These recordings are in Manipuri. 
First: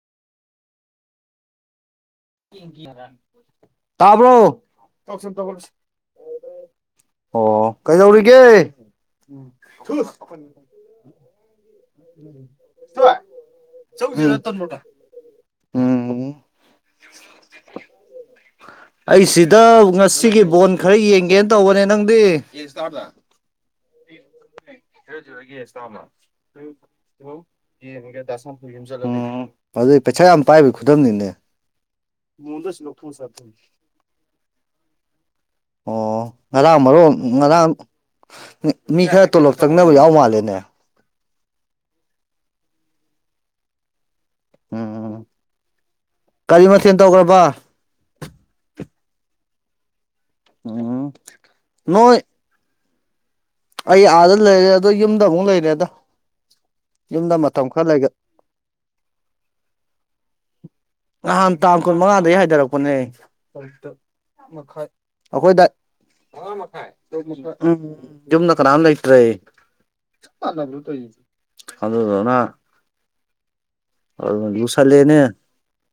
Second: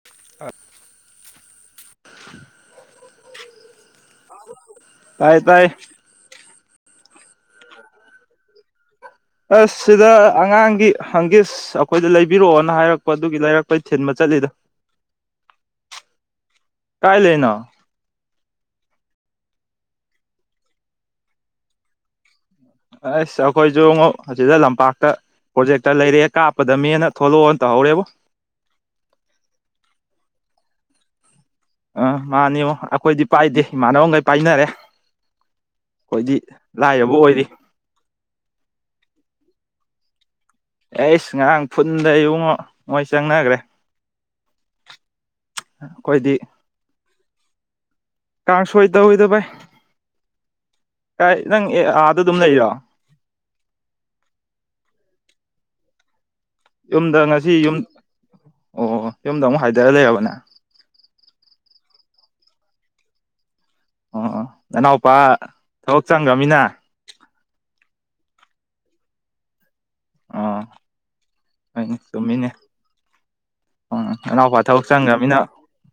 [unintelligible] ꯇꯥꯕ꯭ꯔꫭ ꯇꯥꯏ ꯇꯥꯏ ꯑꯣ ꯀꯩꯗꯧꯔꯤꯒꯦ ꯑꯁ ꯁꯤꯗ ꯑꯉꯥꯡꯒꯤ ꯍꯪꯒꯤꯁ ꯑꯩꯈꯣꯏꯗ ꯂꯩꯕꯤꯔꯛꯑꯣꯅ ꯍꯥꯏꯔꯛꯄ ꯑꯗꯨꯒꯤ ꯂꯩꯔꯛꯄꯩ ꯊꯤꯟꯕ ꯆꯠꯂꯤꯗ ꯎꯝ ꯀꯥꯏ ꯂꯩꯅꯣ ꯑꯩ ꯁꯤꯗ ꯉꯁꯤꯒꯤ ꯕꯣꯟ ꯈꯔ ꯌꯦꯡꯒꯦꯅ ꯇꯧꯕꯅꯦ ꯅꯪꯗꯤ ꯑꯁ ꯑꯩꯈꯣꯏꯖꯨꯉꫭ ꯑꯁꯤꯗ ꯂꯝꯄꯥꯛꯇ ꯄ꯭ꯔꯣꯖꯦꯛꯇꫪ ꯂꯩꯔꯦ ꯀꯥꯞꯄꯗ‌ꯃ‌ꯦꯅ ꯊꯣꯂꯣꯅ ꯍꯧꯇꯧꫪ‌ꯦꯕꯣ ꯑꯪ ꯄꯩꯁꯥ ꯌꯥꯝ ꯄꯥꯏꯕꯒꯤ ꯈꯨꯗꯝꯅꯤꯅꯦ ꯑ ꯃꯥꯅꯤꯉꯣ ꯑꯩꯈꯣꯏꯗꯤ ꯄꯥꯏꯗꯦ ꯏꯃꯥꯟꯅꯕꯈꯩ ꯄꯥꯏꯅꯔꯦ ꯑꯣ ꯑꯩꯈꯣꯏꯗꯤ ꯉꯔꯥꯡ ꯃꯔꯣ ꯂꯥꯏꯔꯕ ꯑꯣꯏꯔꯤ ꯉꯔꯥꯡ ꯃꯤ ꯈꯔ ꯇꯣꯂꯣꯞ ꯆꯪꯅꯕ ꯌꯥꯎ ꯃꯥꯜꯂꯦꯅꯦ ꯑꯩꯁ ꯉꯔꯥꯡ ꯐꯨꯟꯗ ꯏꯕꯨꯡꯉꫭ ꯃꯣꯏ ꯆꯪꯅꯒ꯭ꫪ‌ꯦ ꯎꯝ ꯑꯩꯈꫭꯏꯗꯤ ꯀꯔꯤ ꯃꯊꯦꯜ ꯇꯧꯒ꯭ꯔꯕ ꯀꯥꯥꯡꯁꫭꯏ ꯇꯧꯋꯤꯗ ꯕꯥꯏ ꯑꯝ ꯀꯥꯏ ꯅꯪ ꯑꯦ ꯑꯥꯗ ꯑꯗꯨꯝ ꯂꯩꯔꯤꫪꫭ ꯑꯩ ꯑꯥꯗ ꯂꯩꯔꯦ ꯑꯗꯣ ꯌꯨꯝꯗ ꯑꯃꯨꯛ ꯂꯩꯔꯦꯗ ꯌꯨꯝꯗ ꯉꯁꯤ ꯃꯇꯝ ꯌꯨꯝ ꯈꯔ ꯂꯩꯒ ꯑꯣ ꯌꯨꯝꯗ ꯑꯃꯨꯛ ꯍꯥꯏꯊꯔ ꯂꯩꯔꯕ ꯅꯪ ꯅꯍꯥꯟ ꯇꯥꯡ ꯀꯨꯟ ꯃꯉꯥꯗꯒꯤ ꯍꯥꯏꯊꯔꯛꯄꯅꯦ ꯑꯣ ꯃꯈꯥꯏ ꯅꯅꯥꯎꯄꯥ ꯑꯩꯈꯣꯏꯗ ꯊꯕꯛ ꯃꯉꯥ ꯆꯪꯈ꯭ꯔꯃꯤꯅ ꯃꯈꯥꯏ ꯌꯨꯝꯗ ꯀꯅꯥꯝ ꯂꯩꯏꯇꯤꯌꯦ [unintelligible] ꯑꯣ ꯍꯣꯏꯅꯦ ꯑꯗꯨꯗꯨꯅ ꯆꯨꯝꯃꯤꯅꯦ ꯎꯝ ꯑꯗꯨ ꯅꯅꯥꯎꯄꯥ ꯊꯕꯛ ꯂꯨꯁꯜꯂꯦꯅꯦ ꯆꯪꯈ꯭ꯔꯅꯤꯅ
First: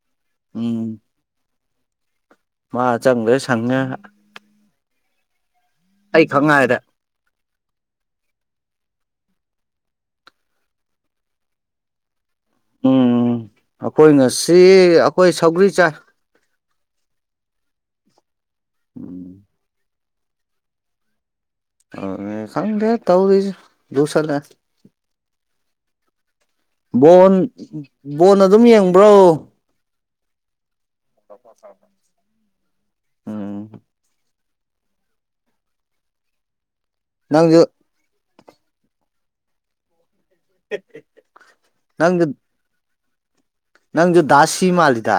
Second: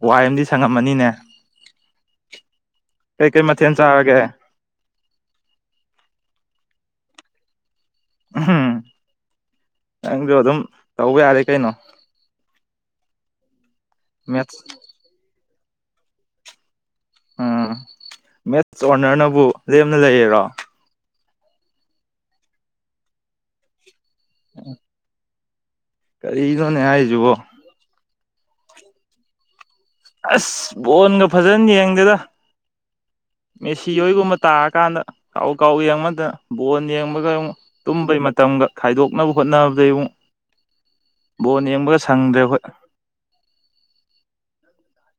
ꯋꯥꯏ ꯑꯃꯗꯤ ꯎꯝ ꯁꯪꯉꯝꯃꯅꯤꯅꯦ ꯃꯥ ꯀꯩ ꯆꯪꯈ꯭ꯔꯦ ꯀꯩ ꯃꯊ‌ꯦꯟ ꯁꯪꯉꯦ ꯆꯥꫪꯒꯦ ꯑꯩ ꯈꯪ ꯉꯥꯏꫪ‌ꯦ ꯎꯝ ꯅꯪꯖꯨ ꯑꯗꯨꯝ ꯇꯧꯕ ꯌꯥꯔꯦ ꯀꯩꯅꯣ ꯎꯝ ꯑꯩꯈꯣꯏ ꯃꯦꯠꯁ ꯉꯁꯤ ꯑꯩꯈꯣꯏ ꯁꯧꯒꯔꯤ ꯆꯥꯏ ꯎꯝ ꯃꯦꯠꯁ ꯎꯝ ꯑꯣꯅꯔꯁꯅꯕꯨ ꯂꯦꯝꯅ ꯂꯩꯌꯦꯔꯣ ꯑ ꯈꯪꯗꯦ ꯇꯧꯔꯤꯁꯦ ꯂꯨꯁꯤꯜꯂꯦ ꯑꯣ ꯀꯥꯔꯤꯅꯣꯅꯦ ꯕꯣꯟ ꯕꯣꯟ ꯑꯗꯨꯝ ꯌꯦꯡꯕ꯭ꯔꯣ ꯑꯁ ꯕꯣꯟꯒ ꯐꯖꯅ ꯌꯦꯡꯗꯦꯗ ꯎꯝ ꯃꯦꯁꯤ ꯍꯣꯏꯒꯨꯝꯕ ꯇꯥꯔ ꯀꯥꯟꯗ ꯀꯥꯎ ꯀꯥꯎ ꯌꯦꯡꯕꯗꯅ ꯕꯣꯟ ꯌꯦꯡꯕꯒ ꯅꯪꯁꯨ ꯇꯨꯝꯕꯩ ꯃꯇꯝꯒ ꯈꯥꯏꯗꯣꯛꯅꯕ ꯍꯣꯠꯅꯕꯗꯩ ꯑꯃꯨꯛ ꯕꯣꯟ ꯌꯦꯡꯕꯒ ꯅꯪꯁꯨ ꯁꯪꯗ꯭ꯔꯦ ꯍꯣꯏ ꯅꯪꯁꯨ ꯗꯥꯁꯤ ꯃꯥꯂꯤꯗ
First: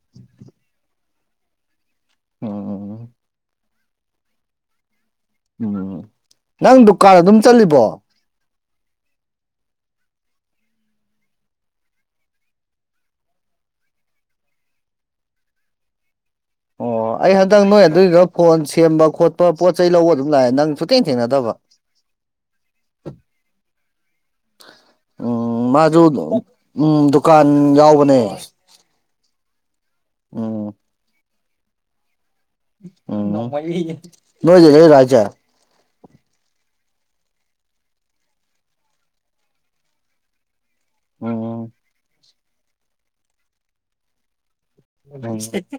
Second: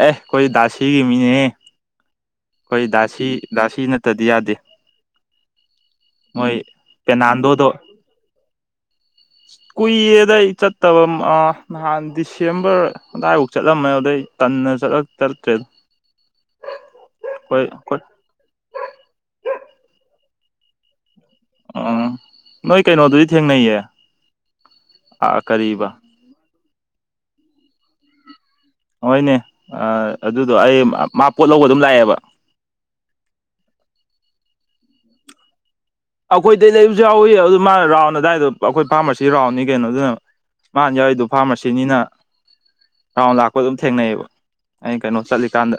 ꯑꯦ ꯑꯩꯈꯣꯏ ꯗꯥꯁꯤꯒꯤ ꯃꯤꯅꯦ ꯑꯩꯈꯣꯏ ꯎꯝ ꯗꯥꯁꯤ ꯗꯥꯁꯤ ꯅꯠꯇꯗꯤ ꯌꯥꯗꯦ ꯎꯝ ꯃꯣꯏ ꯅꯪ ꯗꯨꯀꯥꯟ ꯑꯗꯨꯝ ꯄꯦꯅꯥꯟꯗꯣꯗꯣ ꯆꯠꯂꯤꯕꯣ ꯀꯨꯏ ꯔꯦꯗ ꯑꯩ ꯆꯠꯇꯕꯝ ꯑ ꯅꯍꯥꯟ ꯗꯤꯁꯦꯝꯕꯔ ꯑꯗꯨꯋꯥꯏꯐꯥꯎ ꯆꯠꯂꯝꯃꯦ ꯑꯗꯨꯗꯩ ꯇꯟꯅ ꯆꯠꯂ ꯆꯠꯇ꯭ꯔꯦꯗ ꯑꯣ ꯑꯩ ꯑꯩꯈꯣꯏ ꯍꯟꯗꯛ ꯅꯣꯏ ꯑꯩꯈꯣꯏ ꯑꯗꯨꯏꯗꯨꯒ ꯐꯣꯟ ꯁꯦꯝꯕ ꯈꯣꯠꯄ ꯄꯣꯠ ꯆꯩ ꯂꯧꯕ ꯑꯗꯨꯝ ꯂꯥꯛꯑꯦ ꯅꯪꯁꯨ ꯊꯦꯡ ꯊꯦꯡꯅꯗꯕ ꯑ ꯅꯣꯏ ꯀꯩꯅꯣꯗꯨꯗꯤ ꯊꯦꯡꯅꯩꯌꯦ ꯑꯥ ꯎꯝ ꯀꯔꯤꯕ [unintelligible] ꯎꯝ ꯗꯨꯀꯥꯟ ꯌꯥꯎꯕꯅꯦ ꯍꯣꯏꯅꯦ ꯑ ꯑꯗꯨꯗꯣ ꯎꯝ ꯑꯩ ꯃꯥ ꯄꯣꯠ ꯂꯧꯕ ꯑꯗꯨꯝ ꯂꯥꯛꯑꯦꯕ ꯑꯣ ꯅꯧꯃꯟꯂꯤꯌꯦ ꯅꯣꯏꯗ ꯍꯦꯛꯏꯔ ꯍꯥꯏꯖꯦ ꯑꯈꯣꯏꯗꯩ ꯂꯩꯕꯁꯨ ꯌꯥꯎꯏ ꯑꯗꯨ ꯃꯥꯅ ꯔꯥꯎꯟ ꯑꯗꯨꯗꯥꯏꯗꯣ ꯑꯈꯣꯏ ꯐꯥꯔꯃꯥꯁꯤ ꯔꯥꯎꯟꯅꯤ ꯀꯩꯅꯣ ꯑꯗꯨꯅ ꯃꯥꯅ ꯌꯥꯎꯔꯤꯗꯣ ꯎꯝ ꯐꯥꯔꯃꯥꯁꯤꯅꯤꯅ ꯔꯥꯎꯟ ꯂꯥꯛꯄ ꯑꯗꯨꯝ ꯊꯦꯡꯅꯩꯌꯦꯕ ꯑꯩꯅ ꯀꯩꯅꯣ ꯆꯠꯂꯤꯀꯥꯟꯗ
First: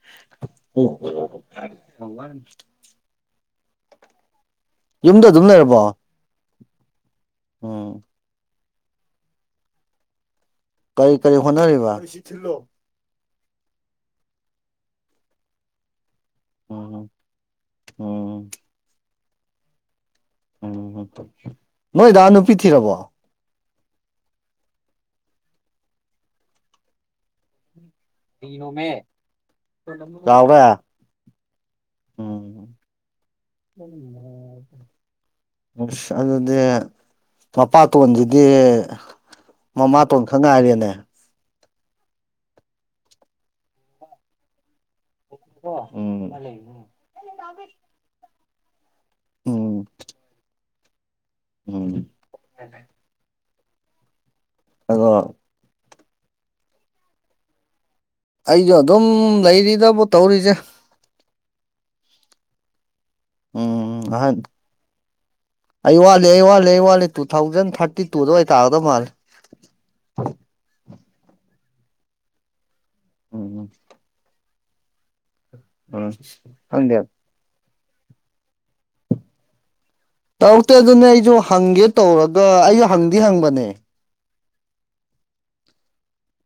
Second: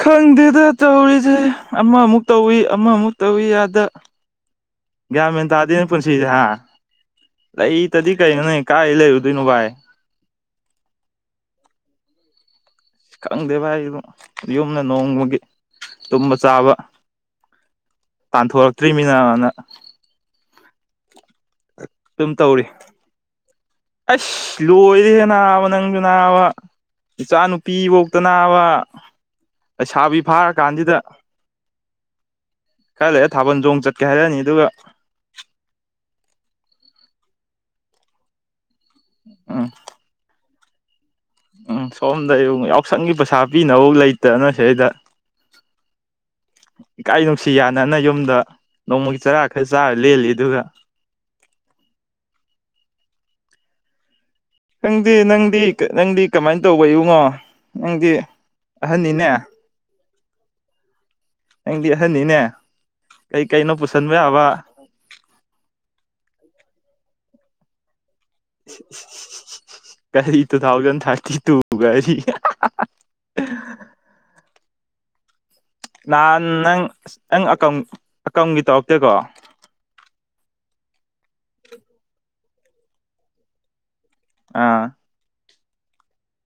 ꯈꯪꯗꯦꯗ ꯇꯧꯔꯤꯁꯦ ꯑꯃꯃꯨꯛ ꯇꯧꯏ ꯑꯃꯃꯨꯛ ꯇꯧꯏ ꯌꯗꯥ ꯌꯨꯝꯗ ꯑꯗꯨꯝ ꯒ꯭ꯌꯥꯟꯃꯦꯟ ꯇꯥꯗꯦꯅꯦ ꯂꯩꯔꯕꯣ ꯄꯨꯟꯁꯤꯖꯦ ꯍꯥ ꯎꯝ ꯂꯩꯇꯗꯤ ꯀꯩꯅꯣꯅꯦ ꯀꯥꯏ ꯂꯩꯔꯨꯗꯣꯏꯅꯣ ꯚꯥꯏ ꯀꯔꯤ ꯀꯔꯤ ꯍꯣꯠꯅꯔꯤꯕ ꯈꯪꯗꯦ ꯚꯥꯏ ꯏꯕꯣ ꯌꯨꯝꯗ ꯅꯣꯡꯃꯒꯤ ꯇꯨꯝꯕ ꯆꯥꯕ ꯎꯝ ꯎꯝ ꯇꯥꯟꯊꯣꯔꯛꯇ꯭ꯔꯤꯃꯤꯅꯅ ꯎꯝ ꯅꯣꯏ ꯗꯥ ꯅꯨꯄꯤ ꯊꯤꯔꯕꯣ ꯑꯩꯁ ꯂꯣꯏꯔꯍꯦ ꯅꯥꯕ ꯅꯪꯁꯨ ꯅꯥꯕ ꯏꯆꯥ ꯅꯨꯨꯄꯤꯕꯧꯇꯅꯥꯕ ꯂꯩꯁꯥꯕꯤ ꯐꯥꯔ ꯆꯥꯎꯔꯦ ꯀꯥꯟꯖꯤꯗ ꯎꯝ ꯈꯔ ꯂꯩ ꯊꯥꯕꯜ ꯆꯣꯡ ꯆꯠꯀꯦ ꯍꯥꯏꯔꯅꯤ ꯑꯗꯨꯒ ꯑꯁ ꯑꯗꯨꯗꯤ ꯃꯄꯥꯇꯣꯟꯗꯨꯗꯤ ꯎꯝ ꯃꯃꯥꯇꯣꯟ ꯈꯛ ꯉꯥꯏꯔꯦꯅꯦ ꯎꯝ ꯁꯣꯝꯗ ꯏꯕꯨꯡꯉꯣ ꯌꯥꯎꯁꯪꯒꯤ ꯄꯩꯁꯥ ꯄꯤꯅꯕꯧ ꯂꯩꯇꯅ ꯁꯤꯗꯩꯗ ꯎꯝ ꯏꯀꯥꯏ ꯅꯨꯡꯁꯤ ꯌꯥꯅꯅ ꯌꯨꯝꯗ ꯅꯣꯡꯃꯒꯤ ꯆꯔꯥ ꯈꯔ ꯎꯝ ꯆꯥꯔ ꯂꯦꯜꯂꯤ ꯑꯗꯨꯒ ꯎꯝ ꯅꯪꯗꯤ ꯑꯗꯣ ꯅꯪꯗꯤ ꯅꯪꯗꯤ ꯀꯃꯥꯏꯅ ꯇꯧꯕ ꯏꯕꯨꯡꯉꯣ ꯅꯪꯗꯤ ꯑꯩꯁꯨ ꯑꯗꯨꯝ ꯑꯍꯟꯅꯤꯅꯦ ꯂꯩꯔꯤꯗꯕꯨ ꯇꯧꯔꯤꯖꯦ ꯅꯪꯗꯤ ꯑꯍꯟꯅꯤꯅꯦ ꯀꯩ ꯀꯩꯅꯣ ꯎꯝ ꯄꯨꯁꯟꯕ ꯑꯍꯟ ꯌꯥꯕ ꯑꯩ ꯋꯥꯠꯂꯤ ꯑꯩ ꯋꯥꯠꯂꯤ ꯑꯩ ꯋꯥꯠꯂꯤ ꯇꯨ ꯊꯥꯎꯖꯟ ꯊꯥꯔꯇꯤ ꯇꯨꯗ ꯑꯣꯏ ꯇꯥꯒꯗꯕ ꯃꯥꯜꯂꯦ ꯀꯔꯤ ꯇꯨ ꯊꯥꯎꯖꯟ ꯊꯥꯔꯇꯤ ꯇꯨ ꯀꯔꯤ ꯎꯝ ꯎꯝ ꯅꯍꯥꯟ ꯅꯪ ꯈꯪꯗꯦ ꯅꯪ ꯑꯀꯝ ꯑꯀꯝꯒꯤ ꯇꯧꯔꯛꯇꯦꯀꯣ ꯇꯧꯔꯛꯇꯦ ꯑꯗꯨꯅꯦ ꯑꯩꯁꯨ ꯍꯪꯒꯦ ꯇꯧꯔꯒ ꯑꯩ ꯍꯪꯗꯤ ꯍꯪꯕꯅꯦ ꯑꯥ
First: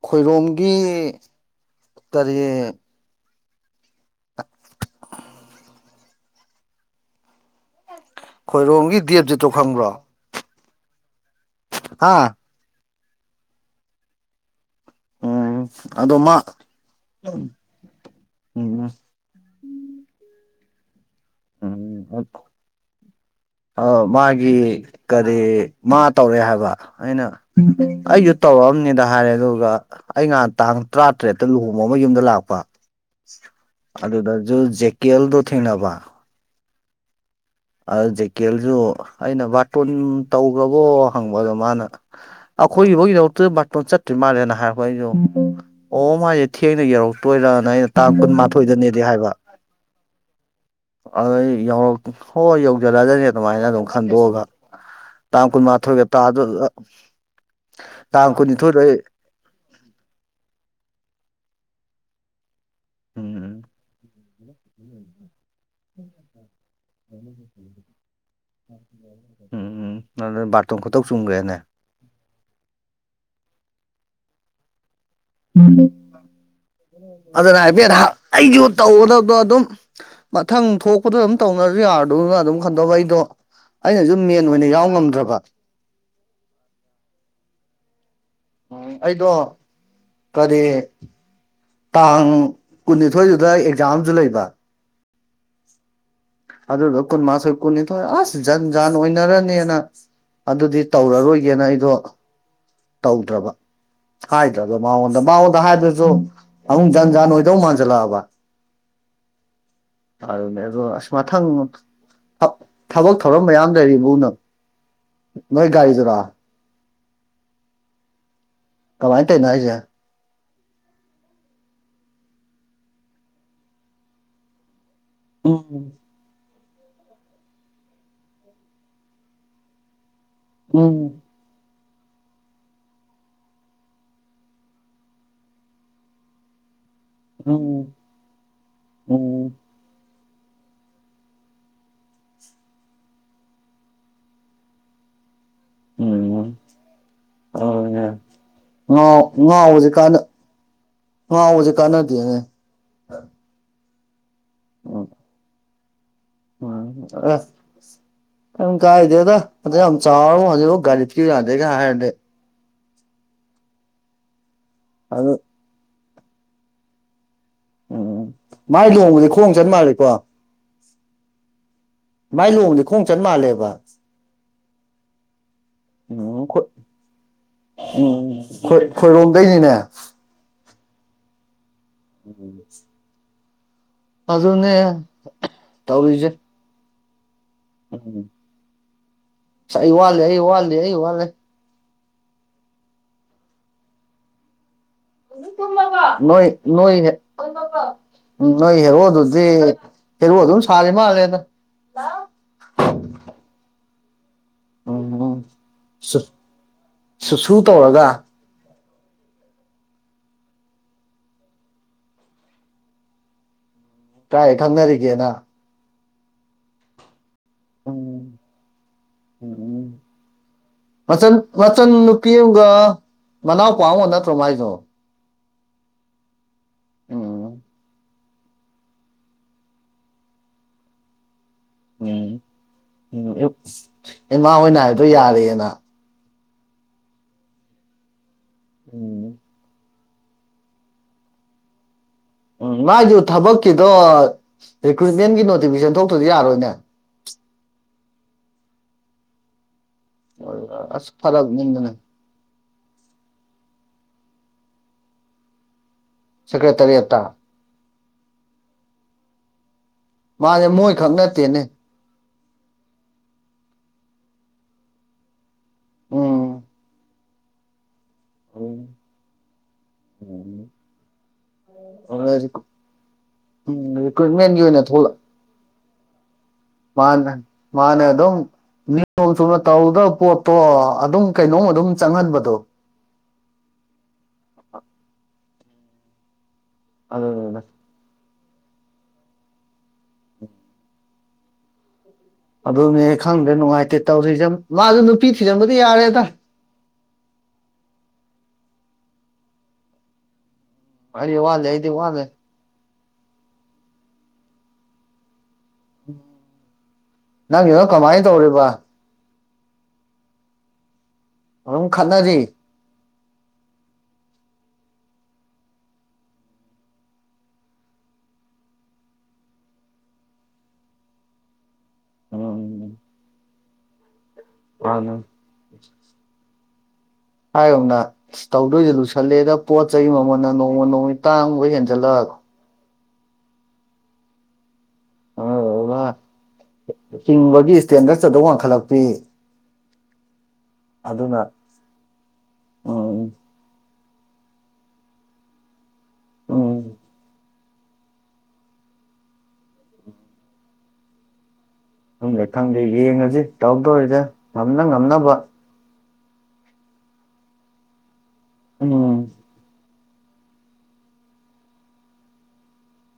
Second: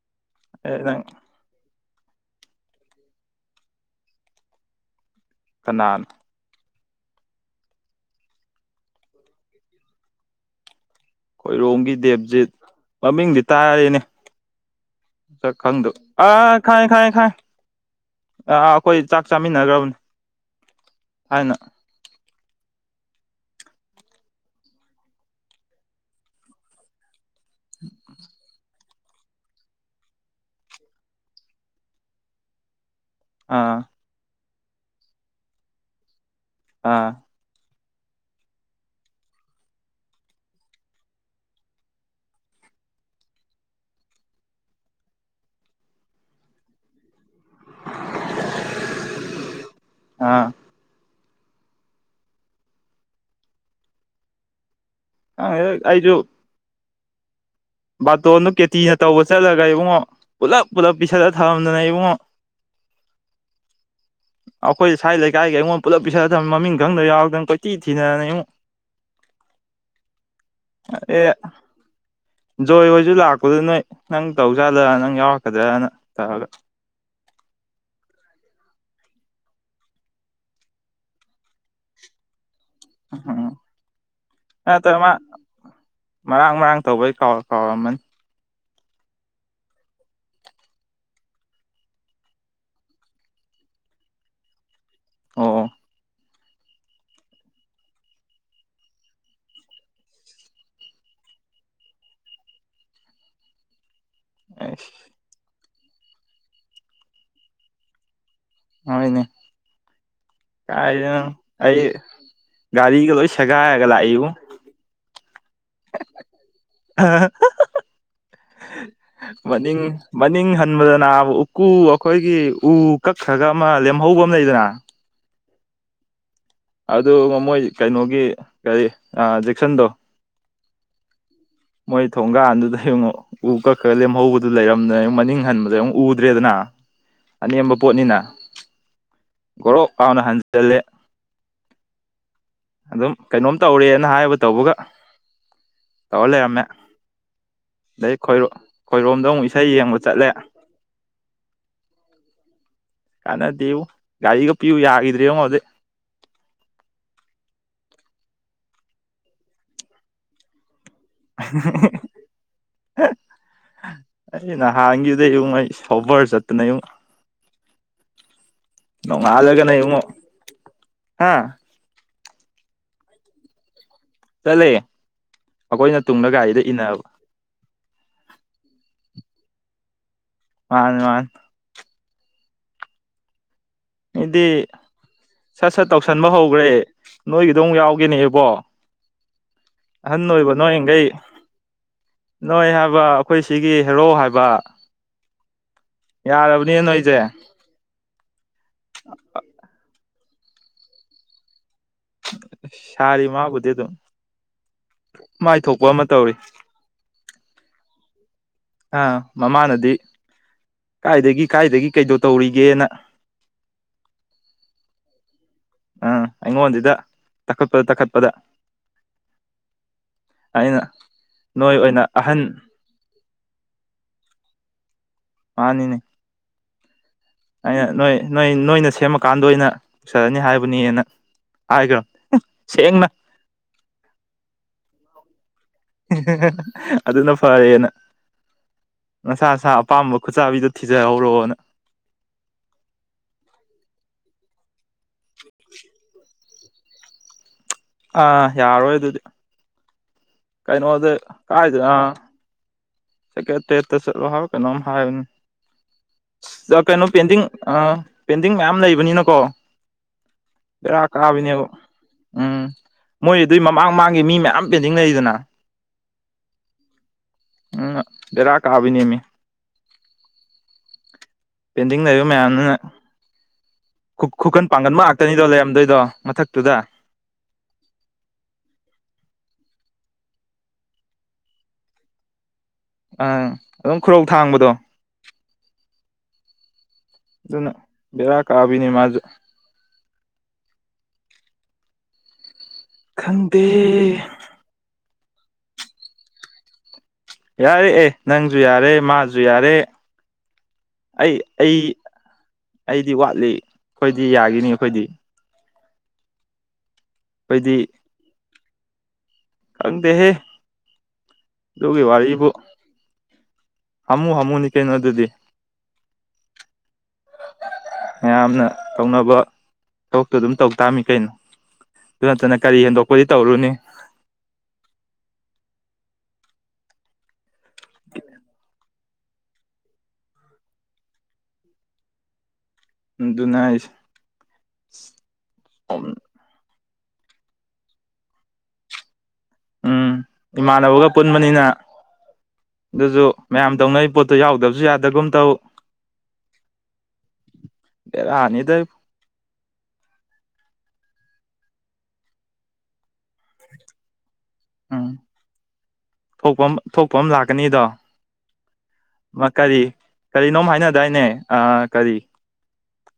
ꯈꯣꯏꯔꯣꯝꯒꯤ ꯑꯦ ꯅꯪ ꯀꯔꯤ ꯀꯅꯥꯅꯣ ꯈꯣꯏꯔꯣꯝꯒꯤ ꯗꯦꯞꯖꯤꯠ ꯇꯣ ꯈꯪꯕ꯭ꯔꯣ ꯈꯣꯏꯔꯣꯝꯒꯤ ꯍꯥ ꯗꯦꯞꯖꯤꯠ ꯃꯃꯤꯡꯗꯤ ꯇꯥꯔꯦꯅꯦ ꯃꯁꯛ ꯎꯝ ꯈꯪꯗꯕ ꯑꯗꯣ ꯃꯥ ꯑꯥ ꯈꯪꯉꯦ ꯈꯪꯉꯦ ꯈꯪꯉꯦ ꯑꯥ ꯎꯝ ꯑꯈꯣꯏ ꯆꯥꯛ ꯆꯥꯃꯤꯟꯅꯒ꯭ꯔꯕꯅꯤ ꯍꯥꯏꯅ ꯎꯝ ꯑ ꯃꯥꯒꯤ ꯀꯔꯤ ꯃꯥ ꯇꯧꯔꯦ ꯍꯥꯏꯕ ꯑꯩꯅ ꯑꯩꯖꯨ ꯇꯧꯔꯛꯑꯝꯅꯤꯗ ꯍꯥꯏꯔꯦ ꯑꯗꯨꯒ ꯑꯩ ꯉꯍꯥꯟ ꯇꯥꯡ ꯇꯔꯥꯇꯔꯦꯠꯇ ꯂꯨꯍꯣꯡꯕ ꯑꯃ ꯌꯨꯝꯗ ꯂꯥꯛꯄ ꯑꯥ ꯑꯗꯨꯗꯖꯨꯜ ꯖꯦꯀꯦꯜꯗꯣ ꯊꯦꯡꯅꯕ ꯑꯥ ꯑ ꯖꯦꯀꯦꯜꯁꯨ ꯑꯩꯅ ꯕꯥꯔꯇꯣꯟ ꯇꯧꯈ꯭ꯔꯕꯣ ꯍꯪꯕ ꯑꯗꯣ ꯃꯥꯅ ꯑꯩꯈꯣꯏꯒꯤꯐꯧ ꯌꯧꯔꯛꯇ꯭ꯔꯤ ꯕꯥꯔꯇꯣꯟ ꯆꯠꯇ꯭ꯔꯤ ꯃꯥꯜꯂꯦꯅ ꯍꯥꯏꯔꯛꯄ ꯑꯩꯗꯣ ꯑꯣ ꯃꯥꯁꯦ ꯊꯦꯡꯅ ꯌꯧ [unintelligible] ꯑꯩꯅ ꯇꯥꯡ ꯀꯨꯟꯃꯥꯊꯣꯏꯗꯅꯦꯗꯤ ꯍꯥꯏꯕ ꯑꯥ ꯑꯗꯨ ꯑꯩ ꯌꯥꯎ ꯍꯣꯏ ꯌꯧꯖꯜꯂꯛꯒꯅꯤ ꯑꯗꯨꯃꯥꯏꯅ ꯑꯗꯨꯝ ꯈꯟꯗꯣꯛꯑꯒ ꯇꯥꯡ ꯈꯪꯗꯦꯗ ꯀꯨꯜꯃꯊꯣꯢꯒꯦ ꯇꯥ ꯑꯗꯨꯒ ꯕꯥꯇꯣꯟꯗꯨ ꯀꯦꯇꯤꯅ ꯇꯧꯕ ꯆꯠꯂꯒ ꯏꯕꯨꯡꯉꯣ ꯄꯨꯂꯞ ꯄꯨꯜꯂꯞ ꯄꯤꯁꯜꯂ ꯊꯥꯅꯝꯗꯅ ꯏꯕꯨꯡꯉꯣ ꯎꯝ ꯎꯝ ꯑꯩꯈꯣꯏ ꯁ꯭ꯋꯥꯏ ꯂꯩꯀꯥꯏꯒꯤ ꯑꯩꯉꯣꯟꯗ ꯄꯨꯂꯞ ꯄꯤꯁꯜ ꯃꯃꯤꯡ ꯈꯪꯗ ꯌꯥꯎꯔꯗꯪ ꯀꯣꯏꯇꯤ ꯊꯤꯅꯗꯅ ꯢꯉꯣ ꯎꯝ ꯎꯝ ꯑꯗꯨ ꯕꯥꯔꯇꯣꯟ ꯈꯨꯇꯧ ꯑꯦ ꯆꯨꯝꯈ꯭ꯔꯦꯅꯦ ꯖꯣꯏ ꯍꯣꯏꯁꯨ ꯂꯥꯛꯄꯗꯨ ꯅꯣꯏ ꯅꯪ ꯇꯧꯖꯥꯠꯂꯥ ꯅꯪ ꯌꯥꯎꯔꯝꯀꯗ꯭ꯔꯅ ꯇꯧꯔꯒ ꯑꯗꯨꯅ ꯍꯥꯏꯐꯦꯠ ꯑꯩꯁꯨ ꯇꯧꯒꯗꯕꯗꯣ ꯑꯗꯨꯝ ꯃꯊꯪ ꯊꯣꯛꯄꯗ ꯑꯗꯨꯝ ꯇꯧꯅꯔꯁꯨ ꯌꯥꯕꯗꯨ ꯑꯗꯨꯝ ꯈꯟꯗꯥꯛ ꯑꯩꯗꯣ ꯎꯝ ꯑꯩꯅꯁꯨ ꯃꯦꯟ ꯑꯣꯏꯅ ꯌꯥꯎ ꯅꯠꯇ꯭ꯔ ꯃꯥ ꯉꯝꯗ꯭ꯔꯕ ꯃꯔꯥꯡ ꯃꯔꯥꯡ ꯇꯧꯕꯩ ꯀꯥꯎ ꯀꯥꯎꯔꯝꯃꯅꯤ ꯑꯩꯗꯣ ꯀꯔꯤ ꯇꯥꯡ ꯀꯨꯟꯅꯤꯊꯣꯏꯗꯨꯗ ꯑꯦꯛꯖꯥꯝꯁꯨ ꯂꯩꯕ ꯑꯣ ꯑꯣ ꯑꯗꯨꯗꯧ ꯀꯨꯟꯃꯊꯣꯏ ꯀꯨꯟꯅꯤꯊꯣꯏ ꯑꯁ ꯖꯟ ꯖꯥꯟ ꯑꯣꯏꯅꯔꯅꯤꯅ ꯑꯗꯨꯗꯤ ꯇꯧꯔꯔꯣꯏꯒꯦꯅ ꯑꯩꯗꯣ ꯇꯧꯗ꯭ꯔꯕ ꯍꯥꯏꯗ꯭ꯔꯕ ꯑꯩꯁ ꯃꯉꯣꯟꯗ ꯑꯗ ꯃꯉꯣꯟꯗ ꯍꯥꯏꯕꯗꯨꯁꯨ ꯑꯃꯨꯛ ꯖꯟ ꯖꯥꯟ ꯑꯣꯏꯗꯧ ꯃꯥꯟꯁꯤꯜꯂꯛꯑꯕ ꯍꯣꯏꯅꯦ ꯑꯗꯨꯅꯦ ꯑꯗꯣ ꯑꯁ ꯀꯥꯏꯗꯩꯅꯣ ꯃꯊꯪ ꯑꯩ ꯒꯥꯔꯤꯒ ꯊꯕꯛ ꯂꯣꯏ ꯊꯧꯔꯝ ꯃꯌꯥꯝ ꯁꯦꯒꯥꯏꯔꯒ ꯂꯩꯔꯤꯕꯣ ꯂꯥꯛꯏꯕꯨ ꯅꯣꯏ ꯒꯥꯔꯤꯗꯨꯔꯥ ꯀꯃꯥꯏꯅ ꯇꯧꯔꯤꯅꯣ ꯍꯥꯏꯁꯦ ꯃꯅꯤꯡ ꯃꯅꯤꯡ ꯍꯟꯕꯗ ꯅꯥꯕ ꯎꯀꯨ ꯑꯩꯈꯣꯏꯒꯤ ꯎ ꯀꯛꯈ꯭ꯔꯒ ꯑꯃ ꯂꯦꯝꯍꯧꯕ ꯑꯃ ꯂꯩꯗꯅ ꯎꯝ ꯑꯗꯨ ꯃꯣꯏ ꯀꯩꯅꯣꯒꯤ ꯀꯔꯤ ꯖꯦꯛꯁꯟꯗꯣ ꯎꯝ ꯃꯣꯏ ꯊꯣꯡꯒꯥꯥꯟꯗꯨꯗ ꯢꯕꯨꯡꯉꯣ ꯎ ꯀꯛꯈ꯭ꯔꯒ ꯂꯦꯝꯍꯧꯕꯗꯨ ꯂꯩꯔꯝꯗꯅ ꯃꯅꯤꯡ ꯍꯟꯕꯗ ꯑꯃꯨꯛ ꯎꯗ꯭ꯔꯦꯗꯅ ꯑꯅꯦꯝꯕ ꯎꯝ ꯄꯣꯠꯅꯤꯅ ꯎꯝ ꯒꯣꯔꯣꯛ ꯂꯥꯎꯅ ꯍꯟꯖꯤꯜꯂꯦ ꯑꯗꯨꯝ ꯀꯩꯅꯣꯝ ꯇꯧꯔꯦꯅ ꯍꯥꯏꯕ ꯇꯧꯕꯒ ꯇꯧꯔ ꯎꯝ ꯂꯩꯔꯝꯃꯦ ꯑꯗꯨꯅꯦ ꯑꯗꯩ ꯈꯣꯏꯔ ꯉꯥꯎ ꯈꯣꯏꯔꯣꯝꯗ ꯑꯃꯨꯛ ꯏꯁꯩ ꯌꯦꯡꯕ ꯆꯠꯂꯦ ꯉꯧꯕꯁꯤ ꯀꯥꯟꯅꯗꯦꯅꯦ ꯀꯥꯟꯅꯗꯦꯉꯣ ꯒꯥꯔꯤꯒ ꯄꯤꯌꯨ ꯎꯝ ꯌꯥꯈꯤꯗ꯭ꯔꯦꯉꯣ ꯑꯗꯩ ꯀꯥꯏꯗꯦꯗ ꯑꯗꯧꯛ ꯌꯥꯝ ꯆꯥꯎꯔꯕꯨ ꯍꯧꯖꯤꯛꯐꯥꯎ ꯒꯔꯤ ꯄꯤꯌꯨ ꯌꯥꯗꯦꯒ ꯍꯥꯢꯔꯗꯤ ꯑꯩ ꯑꯗꯨ ꯅꯍꯥꯟꯈꯤꯗꯨꯗꯩ ꯑꯩ ꯁꯣꯕꯔ ꯆꯠꯇꯅ ꯢꯕꯨꯡꯉꯣ ꯎꯝ ꯃꯥꯏ ꯂꯨꯍꯣꯡꯕꯗꯤ ꯈꯣꯡ ꯅꯣꯡꯉꯥꯜꯂꯒ ꯆꯟ ꯂꯩ ꯢꯕꯨꯡꯉꯣ ꯃꯥꯜꯂꯦꯀꯣ ꯃꯥꯏ ꯂꯨꯍꯣꯡꯕꯗꯤ ꯈꯣꯡ ꯆꯠ ꯃꯥꯜꯂꯦꯕ ꯆꯠꯂꯦ ꯑꯩꯈꯣꯏꯅ ꯇꯨꯡꯗ ꯎꯝ ꯒꯥꯔꯤꯗ ꯈꯣꯏ ꯏꯟꯅꯕ ꯎꯝ ꯈꯣꯏ ꯈꯣꯏꯔꯣꯝꯗꯩꯅꯤꯅꯦ꯫ ꯃꯥꯅꯦ ꯃꯥꯅꯦ꯫ ꯎꯝ꯫ ꯑꯩꯗꯤ ꯁꯠ ꯁꯠ ꯇꯧꯁꯟꯕ ꯇꯧꯔꯤꯖꯦ ꯍꯧꯈ꯭ꯔꯦ ꯅꯣꯏꯒꯤꯗꯣ ꯑꯃꯨꯛ ꯌꯥꯎꯒꯦꯅꯦ ꯎꯝ ꯢꯕꯣ꯫ ꯑꯁ ꯑꯩ ꯋꯥꯠꯂꯤ ꯑꯍꯟ ꯑꯩ ꯑꯣꯏꯕ ꯋꯥꯠꯂꯤ ꯑꯩ ꯅꯣꯏꯈꯩ ꯋꯥꯠꯂꯤ ꯅꯣꯏ ꯍꯥꯏꯕ ꯑꯩꯈꯣꯏ ꯁꯤꯒꯤ ꯍꯦꯔꯣ ꯍꯥꯏꯕ꯫ ꯇꯨꯝꯃꯕꯣ ꯅꯣꯏ ꯌꯥꯔꯕꯅꯤ ꯅꯣꯏ ꯅꯣꯏꯁꯦ [unintelligible] ꯎꯝ ꯅꯣꯏ ꯍꯦꯔꯣ ꯑꯗꯨꯗꯤ ꯍꯦꯔꯣ ꯑꯗꯨꯝ ꯁꯥꯔꯤ ꯃꯥꯜꯂꯦꯗ꯫ ꯁꯥꯔꯤ ꯃꯥꯕꯨꯗꯤ ꯑꯗꯨꯝ ꯎꯝ ꯎꯝ ꯃꯥꯏꯊꯣꯛꯄ ꯑꯃ ꯇꯧꯔꯤ꯫ ꯁꯨ ꯁꯨ ꯇꯧꯔꯒ꯫ ꯑ ꯃꯃꯥꯅꯗꯤ ꯀꯥꯏꯗꯒꯤ ꯀꯥꯏꯗꯒꯤ ꯀꯩꯗꯣ ꯇꯧꯔꯤꯒꯦꯅ꯫ ꯀꯥꯏ ꯈꯪꯅꯔꯤꯒꯦꯅ꯫ ꯑꯥ ꯑꯩꯉꯣꯟꯗꯤꯗ ꯇꯛꯈꯠꯄꯗ ꯎꯝ ꯇꯛꯈꯠꯄꯗ꯫ ꯎꯝ ꯑꯩꯅ ꯃꯆꯟ ꯅꯣꯏ ꯃꯆꯟ ꯑꯣꯏꯅ ꯅꯨꯄꯤ ꯑꯍꯟ ꯑꯃꯒ ꯃꯅꯥꯎꯄꯥ ꯑꯃꯒ ꯅꯠꯇ꯭ꯔꯣ ꯃꯥꯏꯗꯣ꯫ ꯃꯥꯅꯤꯅꯦ꯫ ꯎꯝ꯫ ꯑꯩꯅ ꯅꯣꯏ ꯅꯣꯏ ꯅꯣꯏꯅ ꯁꯦꯝꯃꯀꯥꯟꯗ ꯑꯣꯏꯅ ꯄꯨꯁꯜꯂꯅꯤ ꯍꯥꯏꯕꯅꯤꯅ꯫ ꯍꯥꯢꯒ꯭ꯔꯝ ꯎꯝ ꯍꯨꯝ ꯁꯦꯡꯅ꯫ ꯎꯝ ꯑꯌꯨꯛ ꯏꯃꯥ ꯍꯣꯏꯅ ꯍꯥꯏꯕꯗꯣ ꯌꯥꯔꯦꯅ꯫ [unintelligible] ꯑꯗꯨꯅ ꯐꯔꯦꯅ ꯎꯝ ꯅꯁꯥ ꯁꯥꯥꯞ ꯄꯥꯝꯕ ꯈꯨꯠꯆꯥꯥꯕꯤꯗꯣ ꯊꯤꯖꯍꯧꯔꯣꯅ꯫ ꯎꯝ ꯃꯥꯢꯖꯨ ꯊꯕꯛꯀꯤꯗꯣ ꯔꯤꯀ꯭ꯔꯨꯏꯠꯃꯦꯟꯒꯤ ꯅꯣꯇꯤꯕꯤꯖꯟ ꯊꯣꯛꯇ꯭ꯔꯗꯤ ꯌꯥꯔꯣꯏꯅꯦ꯫ ꯑꯥ ꯌꯥꯔꯣꯏ ꯑꯗꯨꯗꯤ꯫ ꯀꯩꯅꯣꯗ ꯑꯁ ꯀꯥꯢꯗ ꯐꯔꯛꯅꯤꯗꯅ ꯑ ꯁꯦꯀꯦꯇꯦꯠꯇ ꯆꯠꯂꯣ ꯍꯥꯏꯕꯔ ꯀꯩꯅꯣꯝ ꯍꯥꯏꯕꯅꯤ ꯖ ꯀꯩꯅꯣ ꯁꯦꯀ꯭ꯔꯦꯇꯔꯤꯌꯦꯠꯇ ꯄꯦꯟꯗꯤꯡ꯫ ꯑꯥ ꯄꯦꯟꯗꯤꯡ ꯃꯌꯥꯝ ꯂꯩꯕꯅꯤꯅꯀꯣ ꯃꯥꯁꯦ ꯃꯣꯏ ꯕꯦꯔꯥ ꯈꯛ ꯅꯠꯇꯦꯅꯦ ꯀꯥꯕꯤꯅꯦꯕ꯫ ꯎꯝ ꯃꯣꯏ ꯑꯗꯨꯏ ꯃꯃꯥꯡ ꯃꯃꯥꯡꯒꯤ ꯃꯤ ꯃꯌꯥꯝ ꯄꯦꯟꯗꯤꯡ ꯂꯩꯗꯅ꯫ ꯎꯝ꯫ ꯎꯝ ꯑ ꯎꯝ ꯕꯦꯔꯀꯥꯕꯤꯅꯦꯃꯤ꯫ ꯄꯦꯟꯗꯤꯡ ꯎꯝ ꯂꯩꯕ ꯃꯌꯥꯝꯗꯨꯅ꯫ ꯈꯨ ꯔꯤꯀ꯭ꯔꯨꯏꯠꯃꯦꯟꯒꯤ ꯈꯨꯀꯟ ꯑꯣꯏꯅ ꯄꯥꯡꯒꯟꯕ ꯊꯣꯛꯂꯛ ꯉꯥꯛꯇꯅꯤꯗꯣ ꯂꯩꯔꯝꯗꯣꯏꯗꯣ ꯃꯊꯛꯇꯨꯗ꯫ ꯃꯥꯅ ꯃꯥꯅꯑꯗꯨꯝ꯫ ꯅꯤꯌꯣꯝ ꯆꯨꯝꯅ ꯇꯧꯗꯧ ꯄꯣꯠꯇꯣ ꯑꯗꯨꯝ ꯀꯩꯅꯣꯝ ꯑꯗꯨꯝ ꯆꯪꯍꯟꯕꯗꯣ꯫ ꯑꯪ ꯑꯗꯨꯝ ꯈꯨꯔꯧ ꯊꯥꯡꯕꯗꯣ꯫ ꯑꯗꯨꯗꯨꯅ ꯑꯗꯨꯅ ꯕꯦꯔꯥ ꯀꯕꯤꯅꯦ ꯃꯥꯖꯨ꯫ ꯑꯗꯨꯅꯦ ꯈꯪꯗ꯭ꯔꯦ ꯅꯨꯡꯉꯥꯏꯇꯦ ꯈꯪꯗꯦ ꯇꯧꯔꯤꯖꯦꯝ ꯃꯥꯖꯨ ꯅꯨꯄꯤ ꯊꯤꯖꯟꯕꯗꯤ ꯌꯥꯔꯦꯗ꯫ ꯌꯥꯔꯦ ꯑꯦ ꯅꯪꯖꯨ ꯌꯥꯔꯦ ꯃꯥꯖꯨ ꯌꯥꯔꯦ꯫ ꯑꯩ ꯋꯥꯠꯂꯤ ꯑꯩ ꯑꯩꯗꯤ ꯋꯥꯠꯂꯤ ꯑꯩꯗꯤ ꯋꯥꯠꯂꯤ ꯈꯣꯏꯗꯤ ꯌꯥꯒꯤꯅꯤ ꯑꯈꯣꯏꯗꯤ꯫ ꯑꯩꯈꯣꯏꯗꯤ ꯅꯪꯒꯤꯗꯨꯅ ꯀꯃꯥꯏꯟ ꯇꯧꯔꯤꯕ꯫ ꯈꯪꯗꯦꯍꯦ ꯑꯗꯨꯝ ꯑꯗꯨꯒꯤ ꯋꯥꯔꯤꯕꯨ꯫ ꯈꯠꯅꯔꯤ ꯍꯃꯨ ꯍꯃꯨꯅꯤ ꯀꯩꯅꯣ ꯑꯗꯨꯗꯤ꯫ ꯃꯌꯥꯝꯅ ꯇꯧꯅꯕ ꯊꯕꯛꯇꯨ ꯑꯗꯨꯝ ꯇꯧ ꯇꯥꯝꯃꯤ ꯀꯩꯅꯣ꯫ ꯗꯨ ꯅꯠꯇꯅ ꯀꯔꯤ ꯎꯝ ꯍꯦꯟꯗꯣꯛꯄꯗꯤ ꯇꯧꯔꯨꯅꯤ꯫ ꯃꯥꯅꯦ꯫ ꯍꯥꯏꯒꯨꯝꯅ ꯇꯧꯗꯣꯏꯖꯦ ꯂꯨꯁꯜꯂꯦꯗ ꯄꯣꯠ ꯆꯩ ꯃꯃꯟꯅ ꯅꯣꯡꯃ ꯅꯣꯡꯃꯩ ꯇꯥꯡꯃꯕ ꯍꯦꯟꯖꯜꯂꯛ꯫ ꯑꯗꯨꯅ ꯍꯥꯢꯖꯦ ꯑꯗꯨꯗꯨꯅ ꯑꯣꯝ꯫ ꯍꯤꯡꯕꯒꯤ ꯏꯁꯇꯦꯟꯗꯔ ꯆꯠꯗꯧ ꯋꯥꯡꯈꯠꯂꯛꯄꯤ꯫ ꯎꯝ ꯏꯃꯥꯟꯅꯕꯒ ꯑꯗꯨꯅ ꯄꯨꯟꯕꯅꯤꯅ ꯎꯝ ꯑꯗꯨꯖꯨ꯫ ꯃꯌꯥꯝ ꯇꯧꯅꯩ ꯄꯣꯠꯇꯣ ꯌꯥꯎꯗꯕꯖꯨ ꯌꯥꯗꯒꯨꯝ ꯇꯧ꯫ ꯎꯝ ꯕ‌ꯦꯔꯅꯤꯗ ꯈꯪꯗꯦ ꯈꯪꯗꯦ ꯌꯦꯡꯉꯁꯤ ꯇꯧꯗꯧꯔꯤꯔ ꯉꯝꯅ ꯎꯝ ꯉꯝꯅꯕ ꯊꯣꯛꯄ ꯑꯃ ꯊꯣꯛꯄ ꯑꯃ ꯂꯥꯛꯀꯅꯤꯗꯣ ꯎꯝ ꯑꯃꯥ ꯀꯔꯤ ꯀꯔꯤꯅꯣꯝ ꯍꯥꯏꯅꯗꯥꯏꯅꯦ ꯑꯥ ꯀꯔꯤ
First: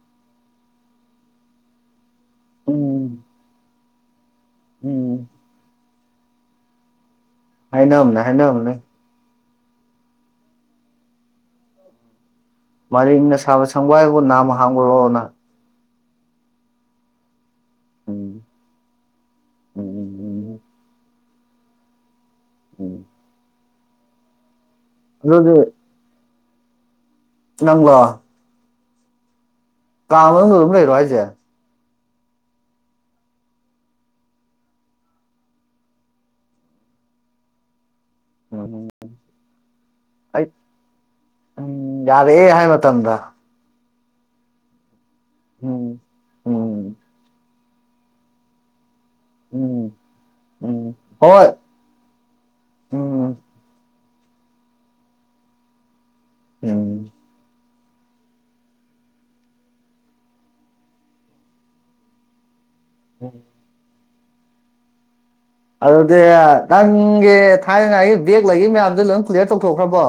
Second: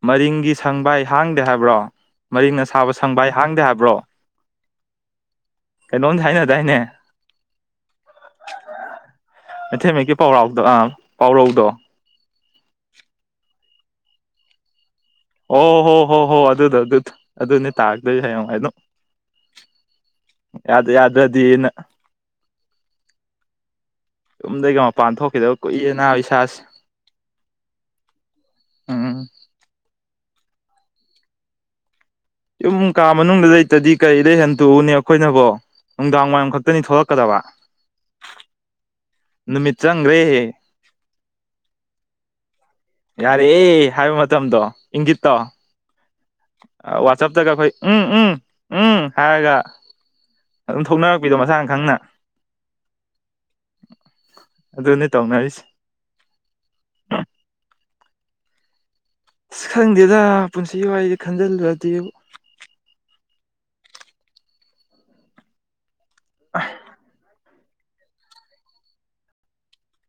ꯃꯔꯤꯡꯒꯤ ꯁꯪꯕꯥꯏ ꯍꯥꯡꯗꯦ ꯍꯥꯏꯕ꯭ꯔꯣ ꯃꯔꯤꯡꯅ ꯁꯥꯕ ꯎꯝ ꯁꯪꯕꯥꯏ ꯍꯥꯡꯗꯦ ꯍꯥꯏꯕ꯭ꯔꯣ ꯎꯝ ꯀꯩꯅꯣꯝꯗꯤ ꯍꯥꯏꯅꯗꯥꯏꯅꯦ ꯍꯥꯏꯅꯕꯅ‌ꯦ ꯍꯥꯏꯅꯕꯅ‌ꯦ ꯃꯩꯇꯩ ꯃꯌ‌ꯦꯛꯀꯤ ꯄꯥꯎꯔꯥꯎꯗ ꯑ ꯄꯥꯎꯔꯧꯗꯣ ꯃꯔꯤꯡꯅ ꯁꯥꯕ ꯁꯪꯕꯥꯏꯕꯨ ꯅꯥꯝꯃ ꯍꯥꯡꯕꯔ‌ꯣꯅ ꯑꯣ ꯍꯣ ꯍꯣ ꯍꯣ ꯑꯗꯨꯗ‌ꯣ ꯑꯗꯨꯗ‌ꯣ ꯑꯗꯨꯅꯦ ꯇꯥꯔꯛꯇꯣꯏꯁ‌ꯦ ꯎꯝ ꯍꯌꯦꯡꯋꯥꯏ ꯑꯗꯨꯝ ꯎꯝ ꯎꯝ ꯎꯝ ꯌꯥꯗ ꯌꯥꯗ꯭ꯔꯗꯤꯅ ꯎꯝ ꯌꯨꯝꯗꯒꯤ ꯃꯄꯥꯟ ꯑꯗꯨꯗꯤ ꯊꯣꯛꯈꯤꯗꯕ ꯀꯨꯏꯔ‌ꯦꯅꯥ ꯏꯁꯥꯁꯦ ꯅꯪꯂ‌ꯣ ꯎꯝ ꯀꯥ ꯃꯅꯨꯡꯗ ꯑꯗꯨꯝ ꯂꯩꯔ‌ꯣ ꯍꯥꯏꯁ‌ꯦ ꯌꯨꯝ ꯀꯥ ꯃꯅꯨꯡꯗ ꯂꯩꯇꯗꯤ ꯀꯔꯤꯗ ꯍꯟꯇꯣꯛꯎꯅꯦ ꯑꯩꯈꯣꯏꯅꯕꯨ ꯅꯨꯡꯗꯥꯡ ꯋꯥꯏꯔꯝ ꯈꯛꯇꯅꯤ ꯊꯣꯛꯂꯛꯀꯗꯕ ꯎꯝ ꯅꯨꯃꯤꯠ ꯆꯪꯈ꯭ꯔꯦ ꯑꯩ ꯎꯝ ꯌꯥꯔꯦꯍ‌ꯦ ꯍꯥꯏ ꯃꯇꯝꯗ ꯌꯥꯔꯦꯍ‌ꯦ ꯍꯥꯏꯕ ꯃꯇꯝꯗꯣ ꯏꯪꯒꯤꯠꯇꯣ ꯎꯝ ꯎꯝ ꯋꯥꯆꯞꯇꯒ ꯑꯩꯈꯣꯏ ꯎꯝ ꯎꯝ ꯎꯝ ꯍꯥꯏꯔꯒ ꯎꯝ ꯑꯗꯨꯝ ꯎꯝ ꯊꯣꯛꯅꯔꯛꯄꯤꯗꯣ ꯍꯣꯏ ꯃꯁꯥꯅ ꯈꯪꯅ ꯎꯝ ꯑꯗꯨꯅ‌ꯦ ꯇꯧꯅꯔꯤꯁ‌ꯦ ꯎꯝ ꯑꯁ ꯈꯪꯗꯦꯗ ꯄꯨꯟꯁꯤꯒꯤ ꯋꯥꯔꯤꯁ‌ꯦ ꯈꯟꯖꯤꯜꯂꯨꯔꯗꯤ ꯎꯝ ꯑꯗꯨꯗꯤ ꯅꯪꯒꯤ ꯊꯥꯏꯅꯉꯥꯏꯒꯤ ꯑꯩ ꯕꯦꯛ ꯂꯩꯈꯤ ꯃꯌꯥꯝꯗꯨ ꯂꯣꯏ ꯀꯂꯤꯌꯥꯔ ꯇꯧꯊꯣꯛꯈ꯭ꯔꯕꯣ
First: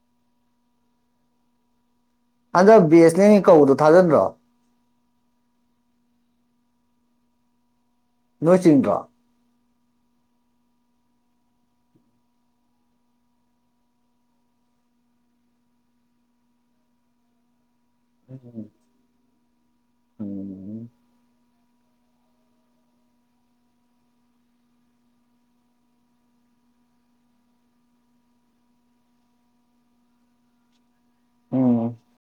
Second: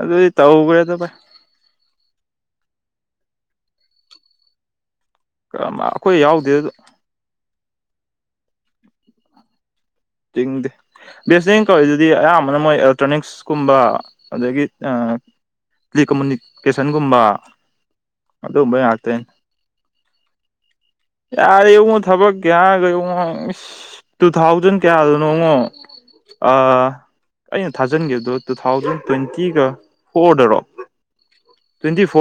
ꯑꯗꯨꯗꯤ ꯇꯧꯈꯔ‌ꯦꯗ‌ ꯚꯥꯏ ꯍꯟꯗꯛ ꯕꯤ ꯑꯦꯁ ꯅꯦꯟꯒꯤ ꯀꯧꯕꯗꯣ ꯊꯥꯖꯟꯗ꯭ꯔꯣ ꯑꯩꯈꯣꯏ ꯌꯥꯎꯗꯦꯗ ꯅꯣꯏ ꯆꯤꯡꯗ꯭ꯔꯣ ꯆꯤꯡꯗ‌ꯦ ꯕꯤ ꯑꯦꯁ ꯅꯦꯟꯒꯤ ꯀꯧꯏꯔꯤꯗꯨꯗꯤ ꯑꯌꯥꯝꯕꯅ ꯃꯣꯏ ꯑꯦꯂꯦꯛꯇ꯭ꯔꯣꯅꯤꯛꯁꯀꯨꯝꯕ ꯑꯗꯒꯤ ꯇꯦꯂꯤꯀꯃꯨꯅꯤꯀꯦꯁꯟꯒꯨꯝꯕ ꯑꯗꯨꯒꯨꯝꯕꯩ ꯉꯥꯛꯇꯅꯤ ꯎꯝ [unintelligible] ꯌꯥꯔꯦ ꯏꯕꯨꯉꯣ ꯊꯕꯛ ꯍꯥꯏꯔꯒ ꯌꯦꯡꯉꯣ ꯏꯁ ꯇꯨ ꯊꯥꯎꯖꯟ ꯀꯌꯥꯗꯅꯣ ꯌꯦꯡꯉꯣ ꯑꯥ ꯑꯩꯅ ꯊꯥꯖꯤꯟꯈꯤꯕꯗꯨꯕꯨ ꯇꯨꯊꯥꯎꯖꯟ ꯇ꯭ꯋꯦꯟꯇꯤꯒ ꯐꯣꯔꯗꯔꯣ ꯎꯝ ꯇ꯭ꯋꯦꯟꯇꯤ ꯐꯣꯔ